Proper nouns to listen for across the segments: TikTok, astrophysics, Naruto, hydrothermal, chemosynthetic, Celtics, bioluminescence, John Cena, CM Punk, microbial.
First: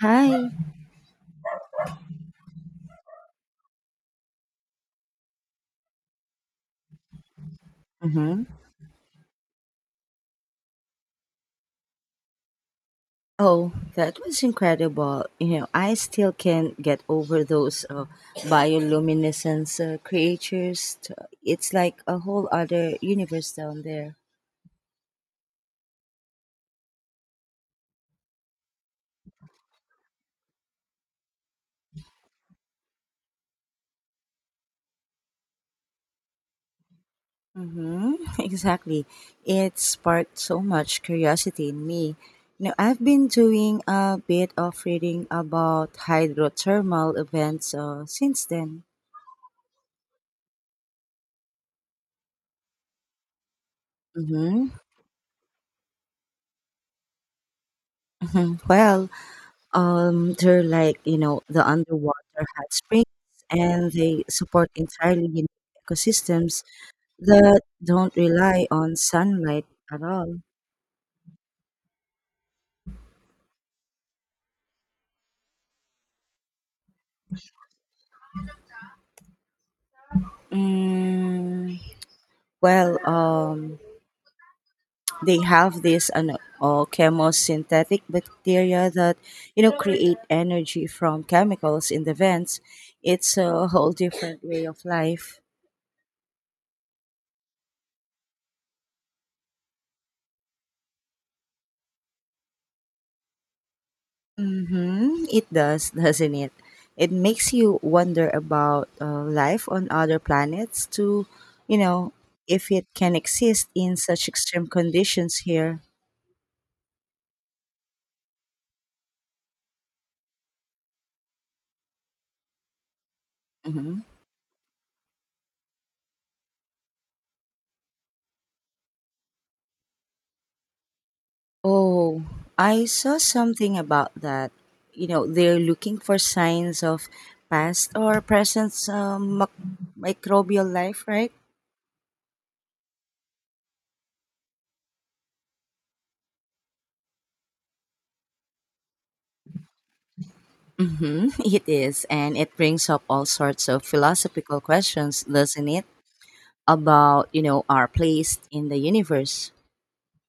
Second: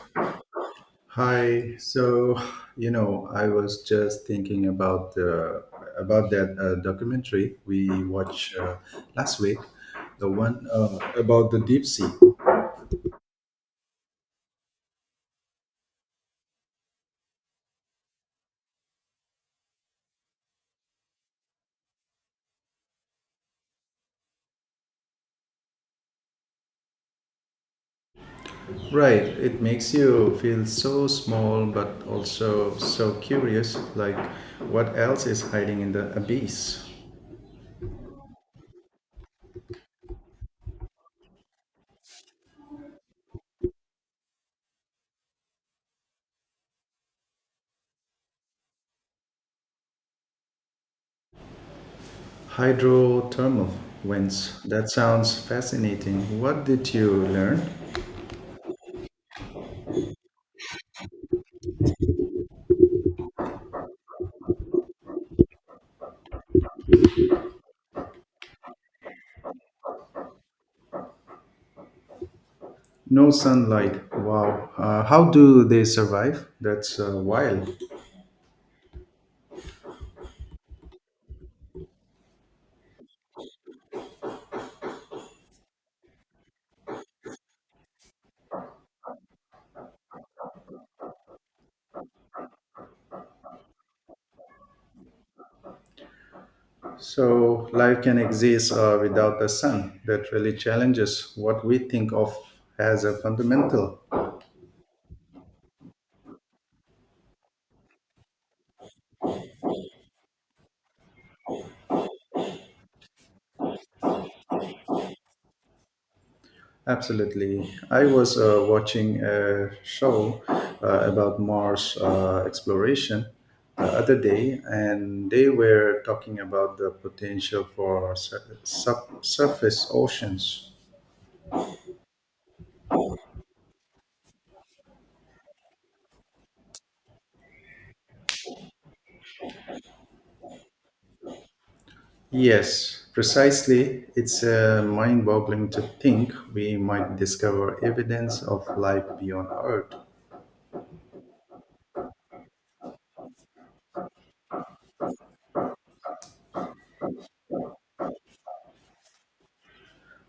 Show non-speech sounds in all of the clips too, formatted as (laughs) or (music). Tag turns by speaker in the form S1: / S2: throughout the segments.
S1: Hi.
S2: Hi. So, you know, I was just thinking about the about that documentary we
S1: Hmm.
S2: watched last week, the one about the deep sea.
S1: Oh, that was incredible. You know, I still can't get over those bioluminescence creatures. It's like a whole other universe down there.
S2: Right. It makes you feel so small, but also so curious. Like, what else is hiding in the abyss?
S1: Hmm. (laughs) Exactly. It sparked so much curiosity in me. You know, I've been doing a bit of reading about hydrothermal events since then.
S2: Hydrothermal vents.
S1: Mm-hmm.
S2: That sounds fascinating. What did you learn?
S1: (laughs) Well, they're like the underwater hot springs, and they support entirely unique ecosystems that don't rely on sunlight at all.
S2: No sunlight. Wow. How do they survive? That's wild.
S1: Mm, Well, they have this chemosynthetic bacteria that create energy from chemicals in the vents. It's a whole different way of life.
S2: So, life can exist without the sun. That really challenges what we think of as a fundamental.
S1: Mm-hmm. It does, doesn't it? It makes you wonder about life on other planets too, you know, if it can exist in such extreme conditions here.
S2: Absolutely. I was watching a show about Mars exploration the
S1: Hmm.
S2: other day, and they were talking about the potential for subsurface oceans.
S1: Oh, I saw something about that. You know, they're looking for signs of past or present microbial life, right?
S2: Yes, precisely. It's mind boggling to think we might discover evidence of life beyond Earth.
S1: Mm-hmm. (laughs) It is, and it brings up all sorts of philosophical questions, doesn't it? About our place in the universe.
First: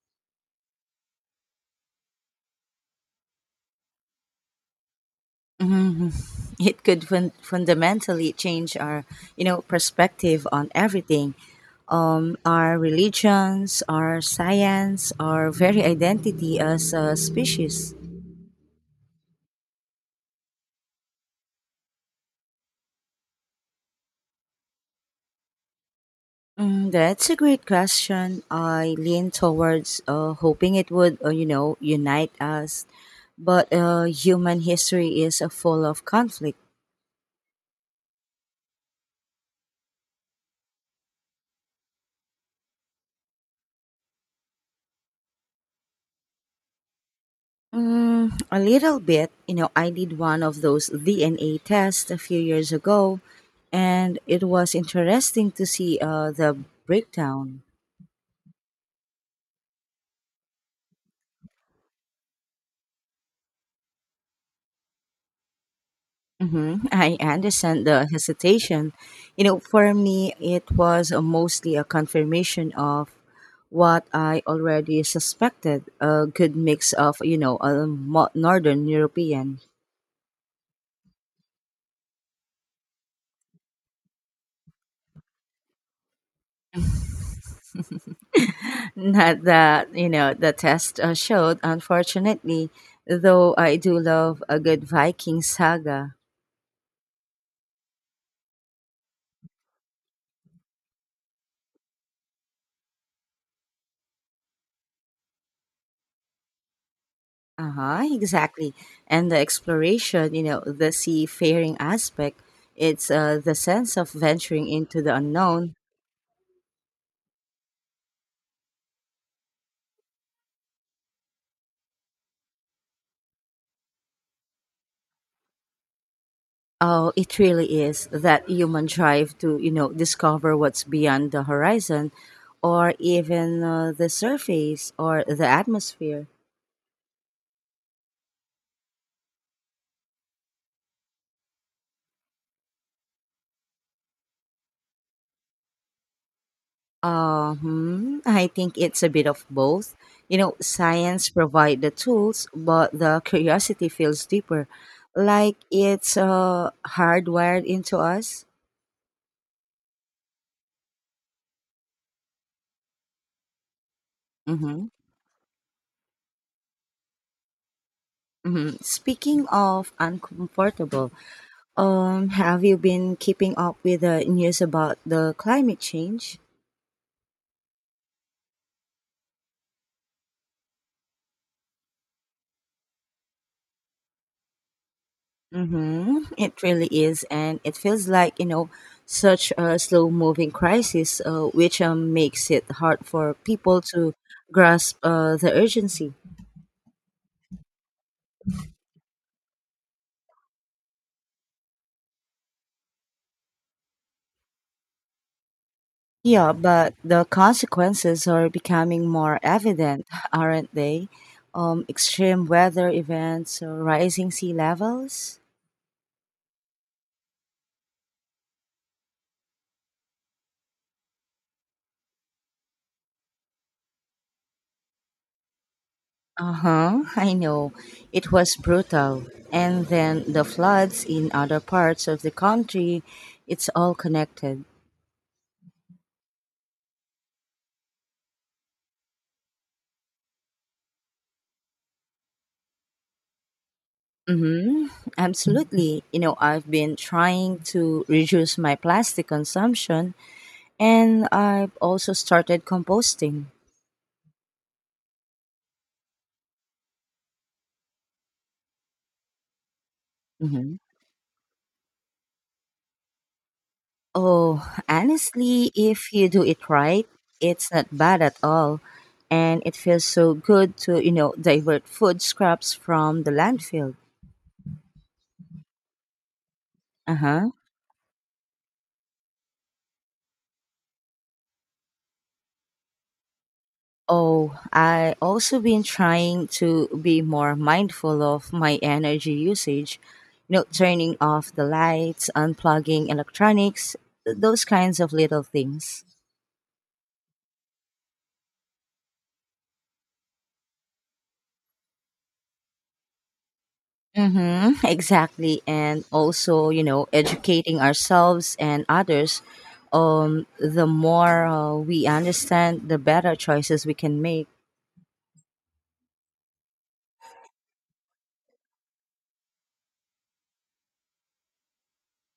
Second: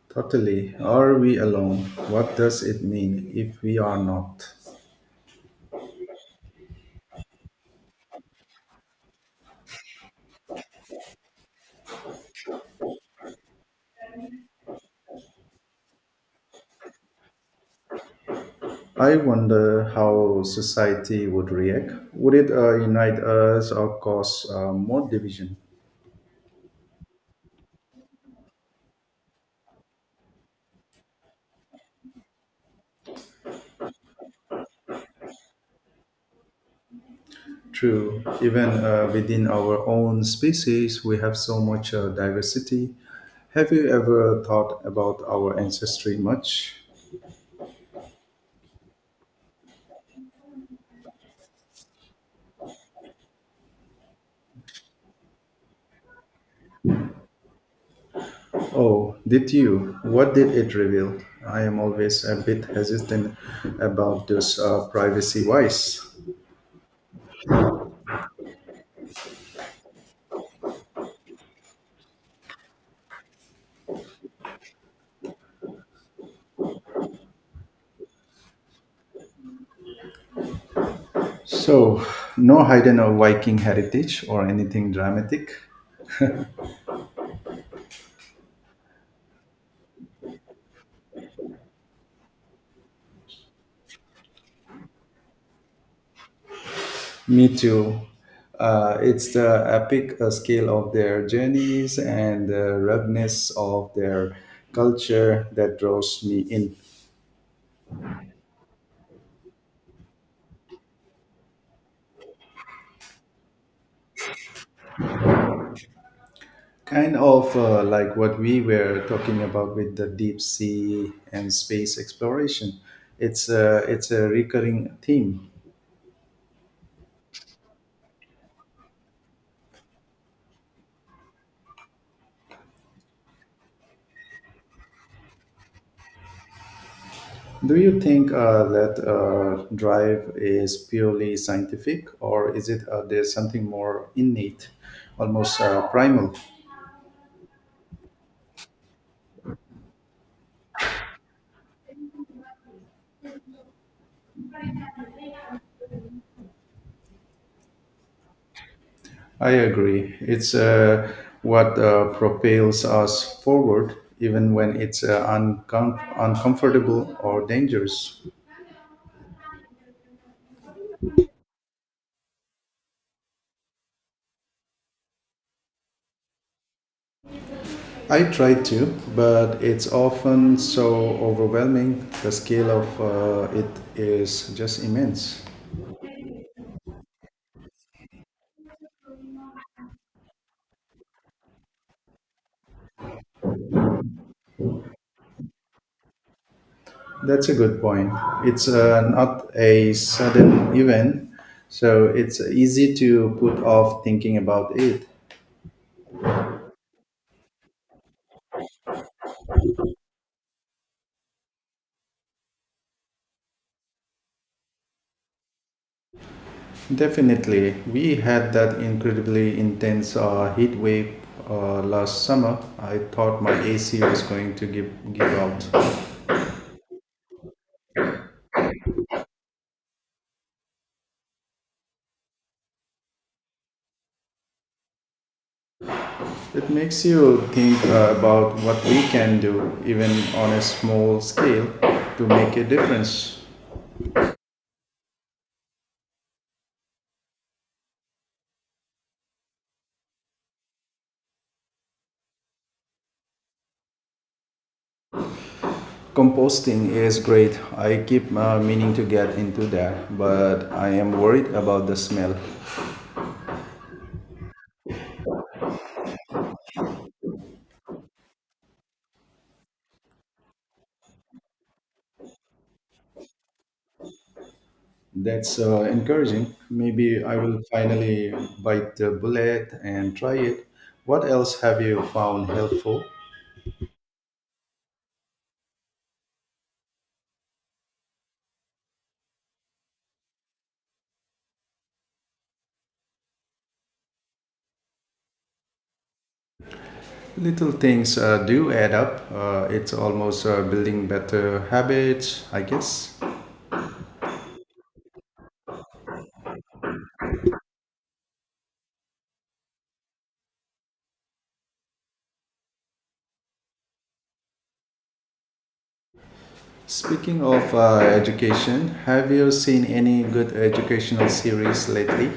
S2: Totally. Are we alone? What does it mean if we are not?
S1: Mhm. (laughs) It could fundamentally change our perspective on everything, our religions, our science, our very identity as a species.
S2: I wonder how society would react. Would it unite us or cause more division?
S1: That's a great question. I lean towards hoping it would, you know, unite us. But human history is full of conflict.
S2: True. Even within our own species, we have so much diversity. Have you ever thought about our ancestry much?
S1: Mm, a little bit. You know, I did one of those DNA tests a few years ago, and it was interesting to see the breakdown.
S2: Oh, did you? What did it reveal? I am always a bit hesitant about those privacy wise.
S1: Hmm. (laughs) I understand the hesitation. You know, for me, it was mostly a confirmation of what I already suspected, a good mix of, you know, Northern European.
S2: So, no hidden or Viking heritage or anything dramatic.
S1: Not that, you know, the test showed, unfortunately, though I do love a good Viking saga.
S2: Me too. It's the epic scale of their journeys and the ruggedness of their culture that draws me in.
S1: Uh huh, exactly. And the exploration, you know, the seafaring aspect, it's the sense of venturing into the unknown.
S2: Kind of like what we were talking about with the deep sea and space exploration. It's a recurring theme.
S1: Oh, it really is that human drive to, you know, discover what's beyond the horizon, or even the surface or the atmosphere.
S2: Do you think that drive is purely scientific, or is it there's something more innate, almost primal?
S1: Hmm, I think it's a bit of both. You know, science provide the tools, but the curiosity feels deeper, like it's hardwired into us.
S2: I agree. It's What propels us forward, even when
S1: Mm-hmm.
S2: it's uncomfortable or dangerous.
S1: Mm-hmm. Speaking of uncomfortable, have you been keeping up with the news about the climate change?
S2: I try to, but it's often so overwhelming. The scale of it is just immense.
S1: Mm-hmm. It really is, and it feels like such a slow-moving crisis, which makes it hard for people to grasp the urgency.
S2: That's a good point. It's not a sudden event, so it's easy to put off thinking about it.
S1: Yeah, but the consequences are becoming more evident, (laughs) aren't they? Extreme weather events, rising sea levels.
S2: Definitely, we had that incredibly intense heat wave last summer. I thought my AC was going to give out.
S1: Uh huh. I know. It was brutal. And then the floods in other parts of the country. It's all connected.
S2: It makes you think about what we can do, even on a small scale, to make a difference.
S1: Mm-hmm. Absolutely. You know, I've been trying to reduce my plastic consumption, and I've also started composting.
S2: Composting is great. I keep meaning to get into that, but
S1: Mm-hmm.
S2: I am worried about the smell.
S1: Oh, honestly, if you do it right, it's not bad at all. And it feels so good to, you know, divert food scraps from the landfill.
S2: That's encouraging.
S1: Uh
S2: Maybe I
S1: huh.
S2: will finally bite the bullet and try it. What else have you found helpful?
S1: Oh, I also been trying to be more mindful of my energy usage. You know, turning off the lights, unplugging electronics, those kinds of little things.
S2: Little things do add up. It's almost building better habits, I guess.
S1: Mm-hmm, (laughs) exactly. And also, you know, educating ourselves and others. The more we understand, the better choices we can make.
S2: Speaking of education, have you seen any good educational series lately?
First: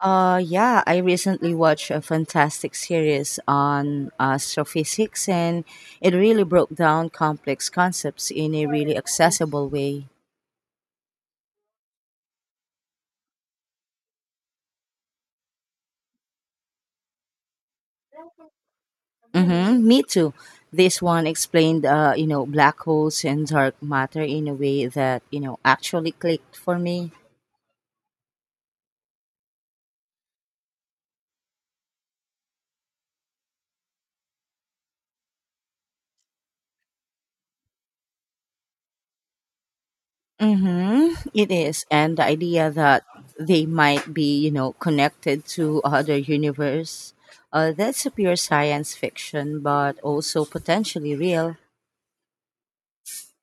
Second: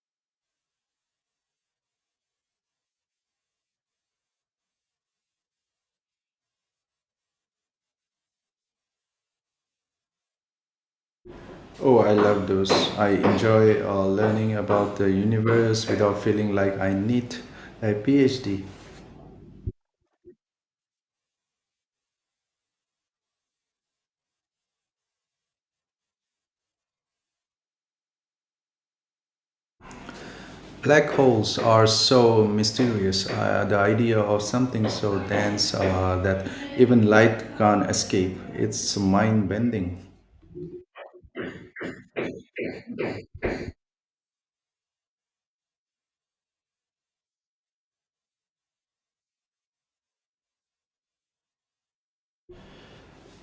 S1: Yeah, I recently watched a fantastic series on astrophysics, and it really broke down complex concepts in a really accessible way.
S2: Oh, I love those. I enjoy learning about the universe without feeling like I need a PhD.
S1: Mm-hmm, me too. This one explained, you know, black holes and dark matter in a way that actually clicked for me.
S2: Black holes are so mysterious. The idea of something so dense that even light can't escape. It's mind bending.
S1: Mm-hmm, it is, and the idea that they might be, you know, connected to other universe. That's a pure science fiction, but also potentially real.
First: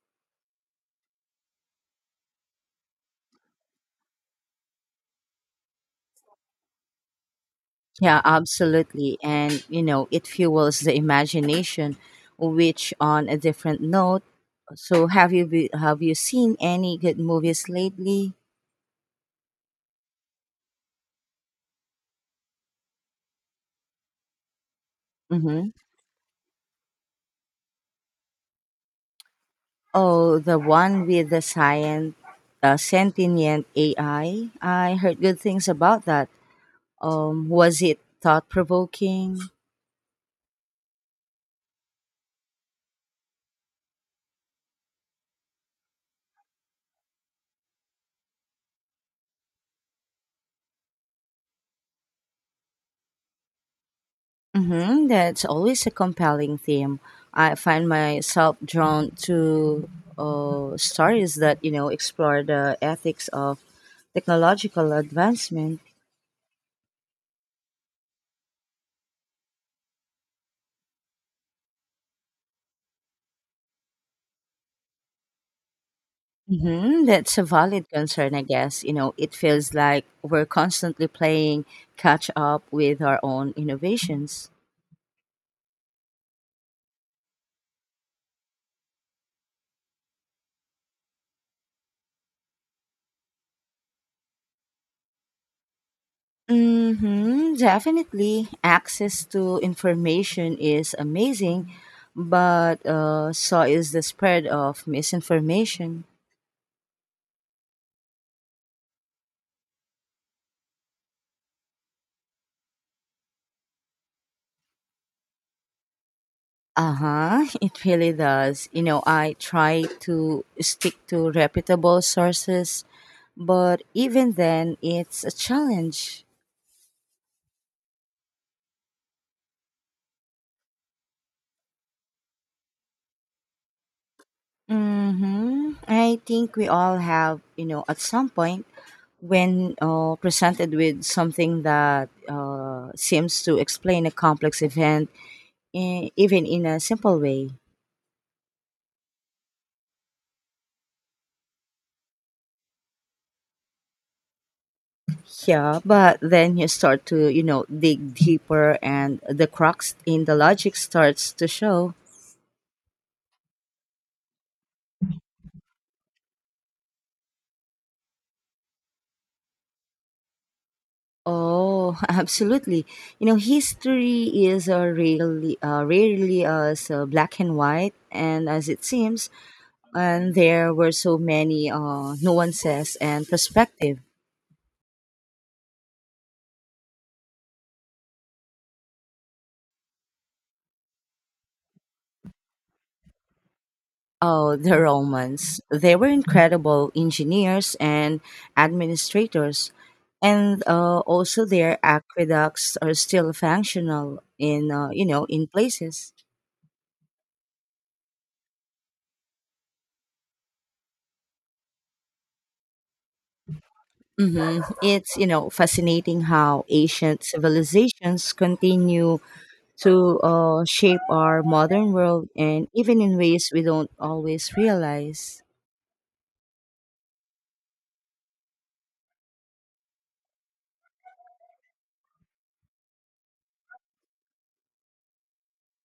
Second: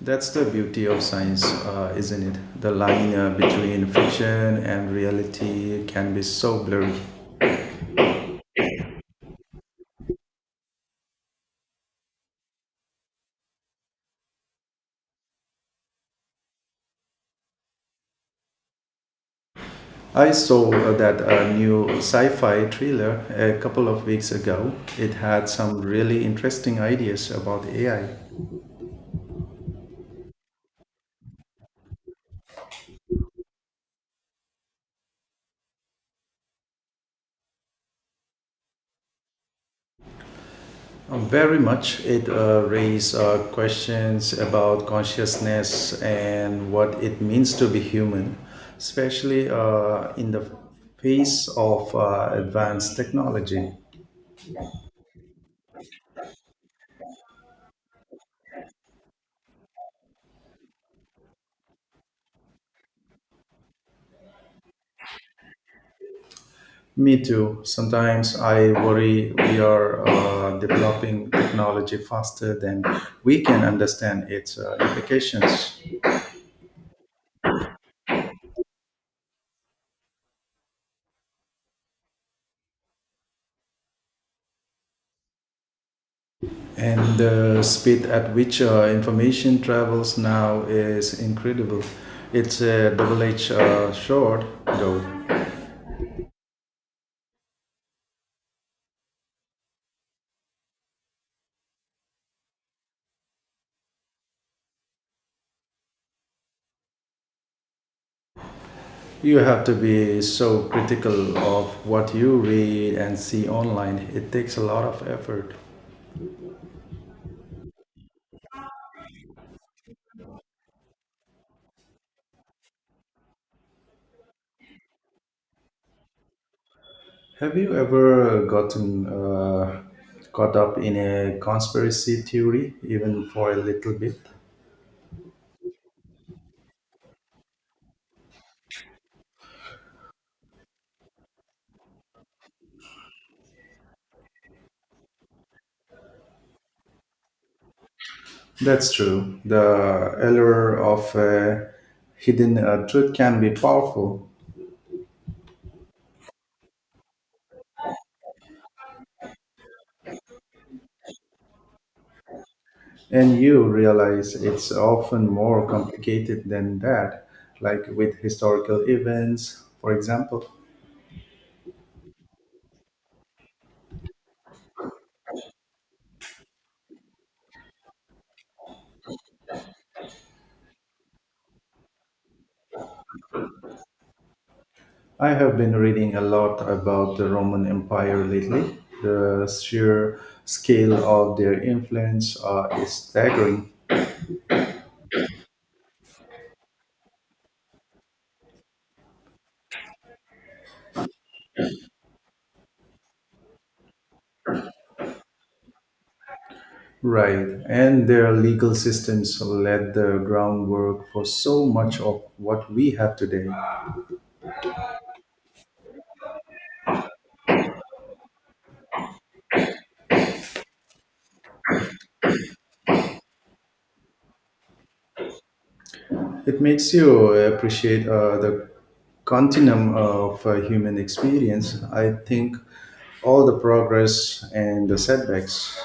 S2: That's the beauty of science, isn't it? The line between fiction and reality can be so blurry.
S1: Yeah, absolutely. And, you know, it fuels the imagination, which on a different note. Have you seen any good movies lately?
S2: I saw that new sci fi thriller a couple of weeks ago. It had
S1: Mm-hmm.
S2: some really interesting ideas about AI.
S1: Oh, the one with the science, sentient AI. I heard good things about that. Was it thought provoking?
S2: Very much it raised questions about consciousness and what it means to be human, especially in the face of advanced technology.
S1: Hmm. That's always a compelling theme. I find myself drawn to stories that explore the ethics of technological advancement.
S2: Me too. Sometimes I worry we are developing technology faster than we can understand its implications.
S1: Hmm. That's a valid concern, I guess. You know, it feels like we're constantly playing catch up with our own innovations.
S2: And the speed at which information travels now is incredible. It's a double edged sword, though.
S1: Mm-hmm, definitely. Access to information is amazing, but so is the spread of misinformation.
S2: You have to be so critical of what you read and see online. It takes a lot of effort.
S1: Uh-huh, (laughs) it really does. You know, I try to stick to reputable sources, but even then it's a challenge.
S2: Have you ever gotten caught up in a conspiracy theory, even for a little bit?
S1: Mm-hmm. I think we all have, you know, at some point when presented with something that seems to explain a complex event, even in a simple way.
S2: That's true. The allure of a hidden truth can be powerful,
S1: Yeah, but then you start to, you know, dig deeper and the crux in the logic starts to show.
S2: and you realize it's often more complicated than that, like with historical events, for example.
S1: Oh, (laughs) absolutely. You know, history is rarely as black and white, and as it seems, and there were so many nuances and perspective.
S2: I have been reading a lot about the Roman Empire lately. The sheer scale of their influence is staggering.
S1: Oh, the Romans. They were incredible engineers and administrators, and also their aqueducts are still functional in, you know, in places.
S2: Right. And their legal systems laid the groundwork for so much of what we have today.
S1: Hmm. It's, you know, fascinating how ancient civilizations continue to shape our modern world and even in ways we don't always realize.
S2: It makes you appreciate the continuum of human experience. I think all the progress and the setbacks.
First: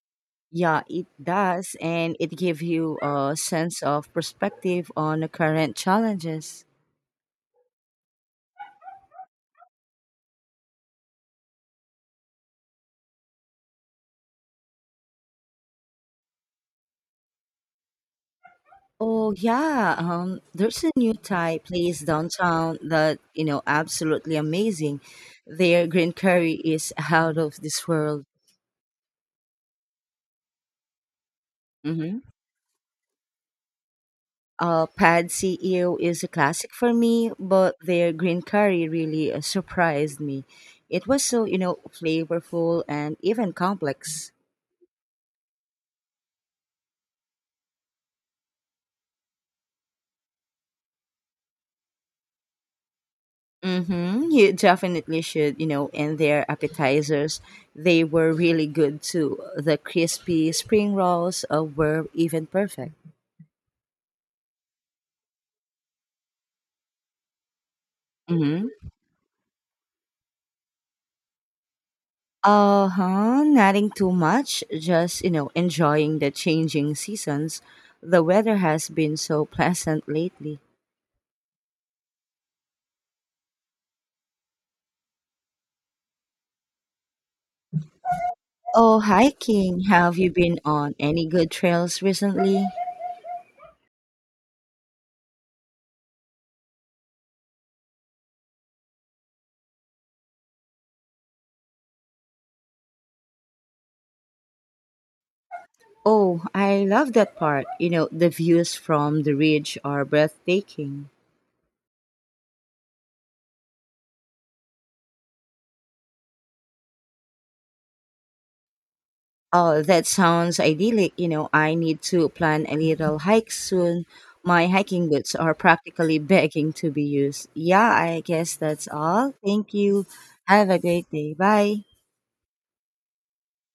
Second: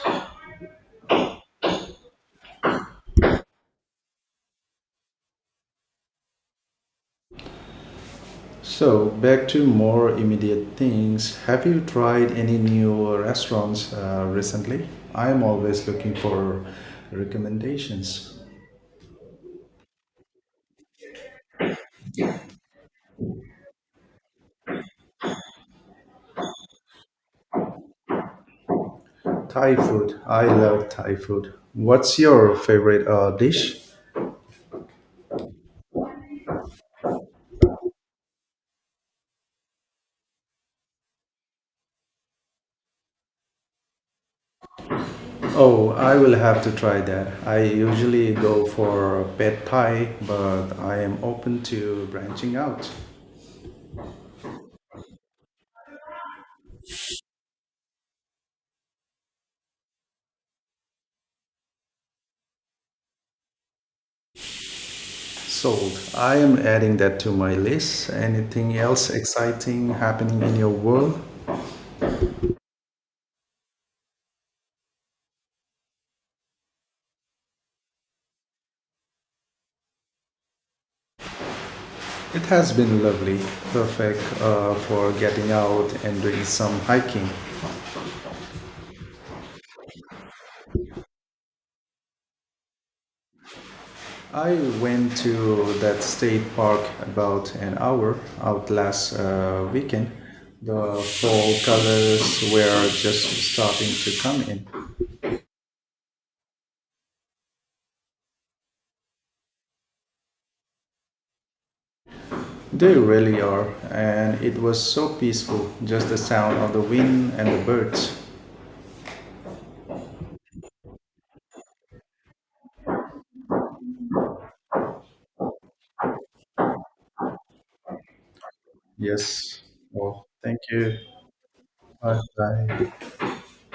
S1: Yeah, it does, and it gives you a sense of perspective on the current challenges.
S2: So, back to more immediate things. Have you tried any new restaurants recently? I'm always looking for recommendations.
S1: Oh yeah, there's a new Thai place downtown that absolutely amazing. Their green curry is (laughs) out of this world.
S2: Thai food. I love Thai food. What's
S1: Mhm.
S2: your favorite dish?
S1: Pad CEO is a classic for me, but their green curry really surprised me. It was so, you know, flavorful and even complex.
S2: Oh, I will have to try that. I usually go for pad thai, but I am open to branching out.
S1: Mm-hmm. You definitely should, you know, and their appetizers, they were really good too. The crispy spring rolls were even perfect.
S2: Sold. I am adding that to my list.
S1: Mm-hmm.
S2: Anything else exciting happening in your world?
S1: Uh huh. Nothing too much. Just you know, enjoying the changing seasons. The weather has been so pleasant lately.
S2: It has been lovely. Perfect for getting out and doing some hiking.
S1: Oh, hiking. Have you been on any good trails recently?
S2: I went to that state park about an hour out last weekend. The fall colors were just starting to come in.
S1: Oh, I love that part. You know, the views from the ridge are breathtaking.
S2: They really are, and it was so peaceful, just the sound of the wind and the birds.
S1: Oh, that sounds idyllic. You know, I need to plan a little hike soon. My hiking boots are practically (laughs) begging to be used. Yeah, I guess that's all.
S2: Yes.
S1: Thank you.
S2: Oh, thank
S1: Have a
S2: you.
S1: great day. Bye.
S2: Bye. Bye.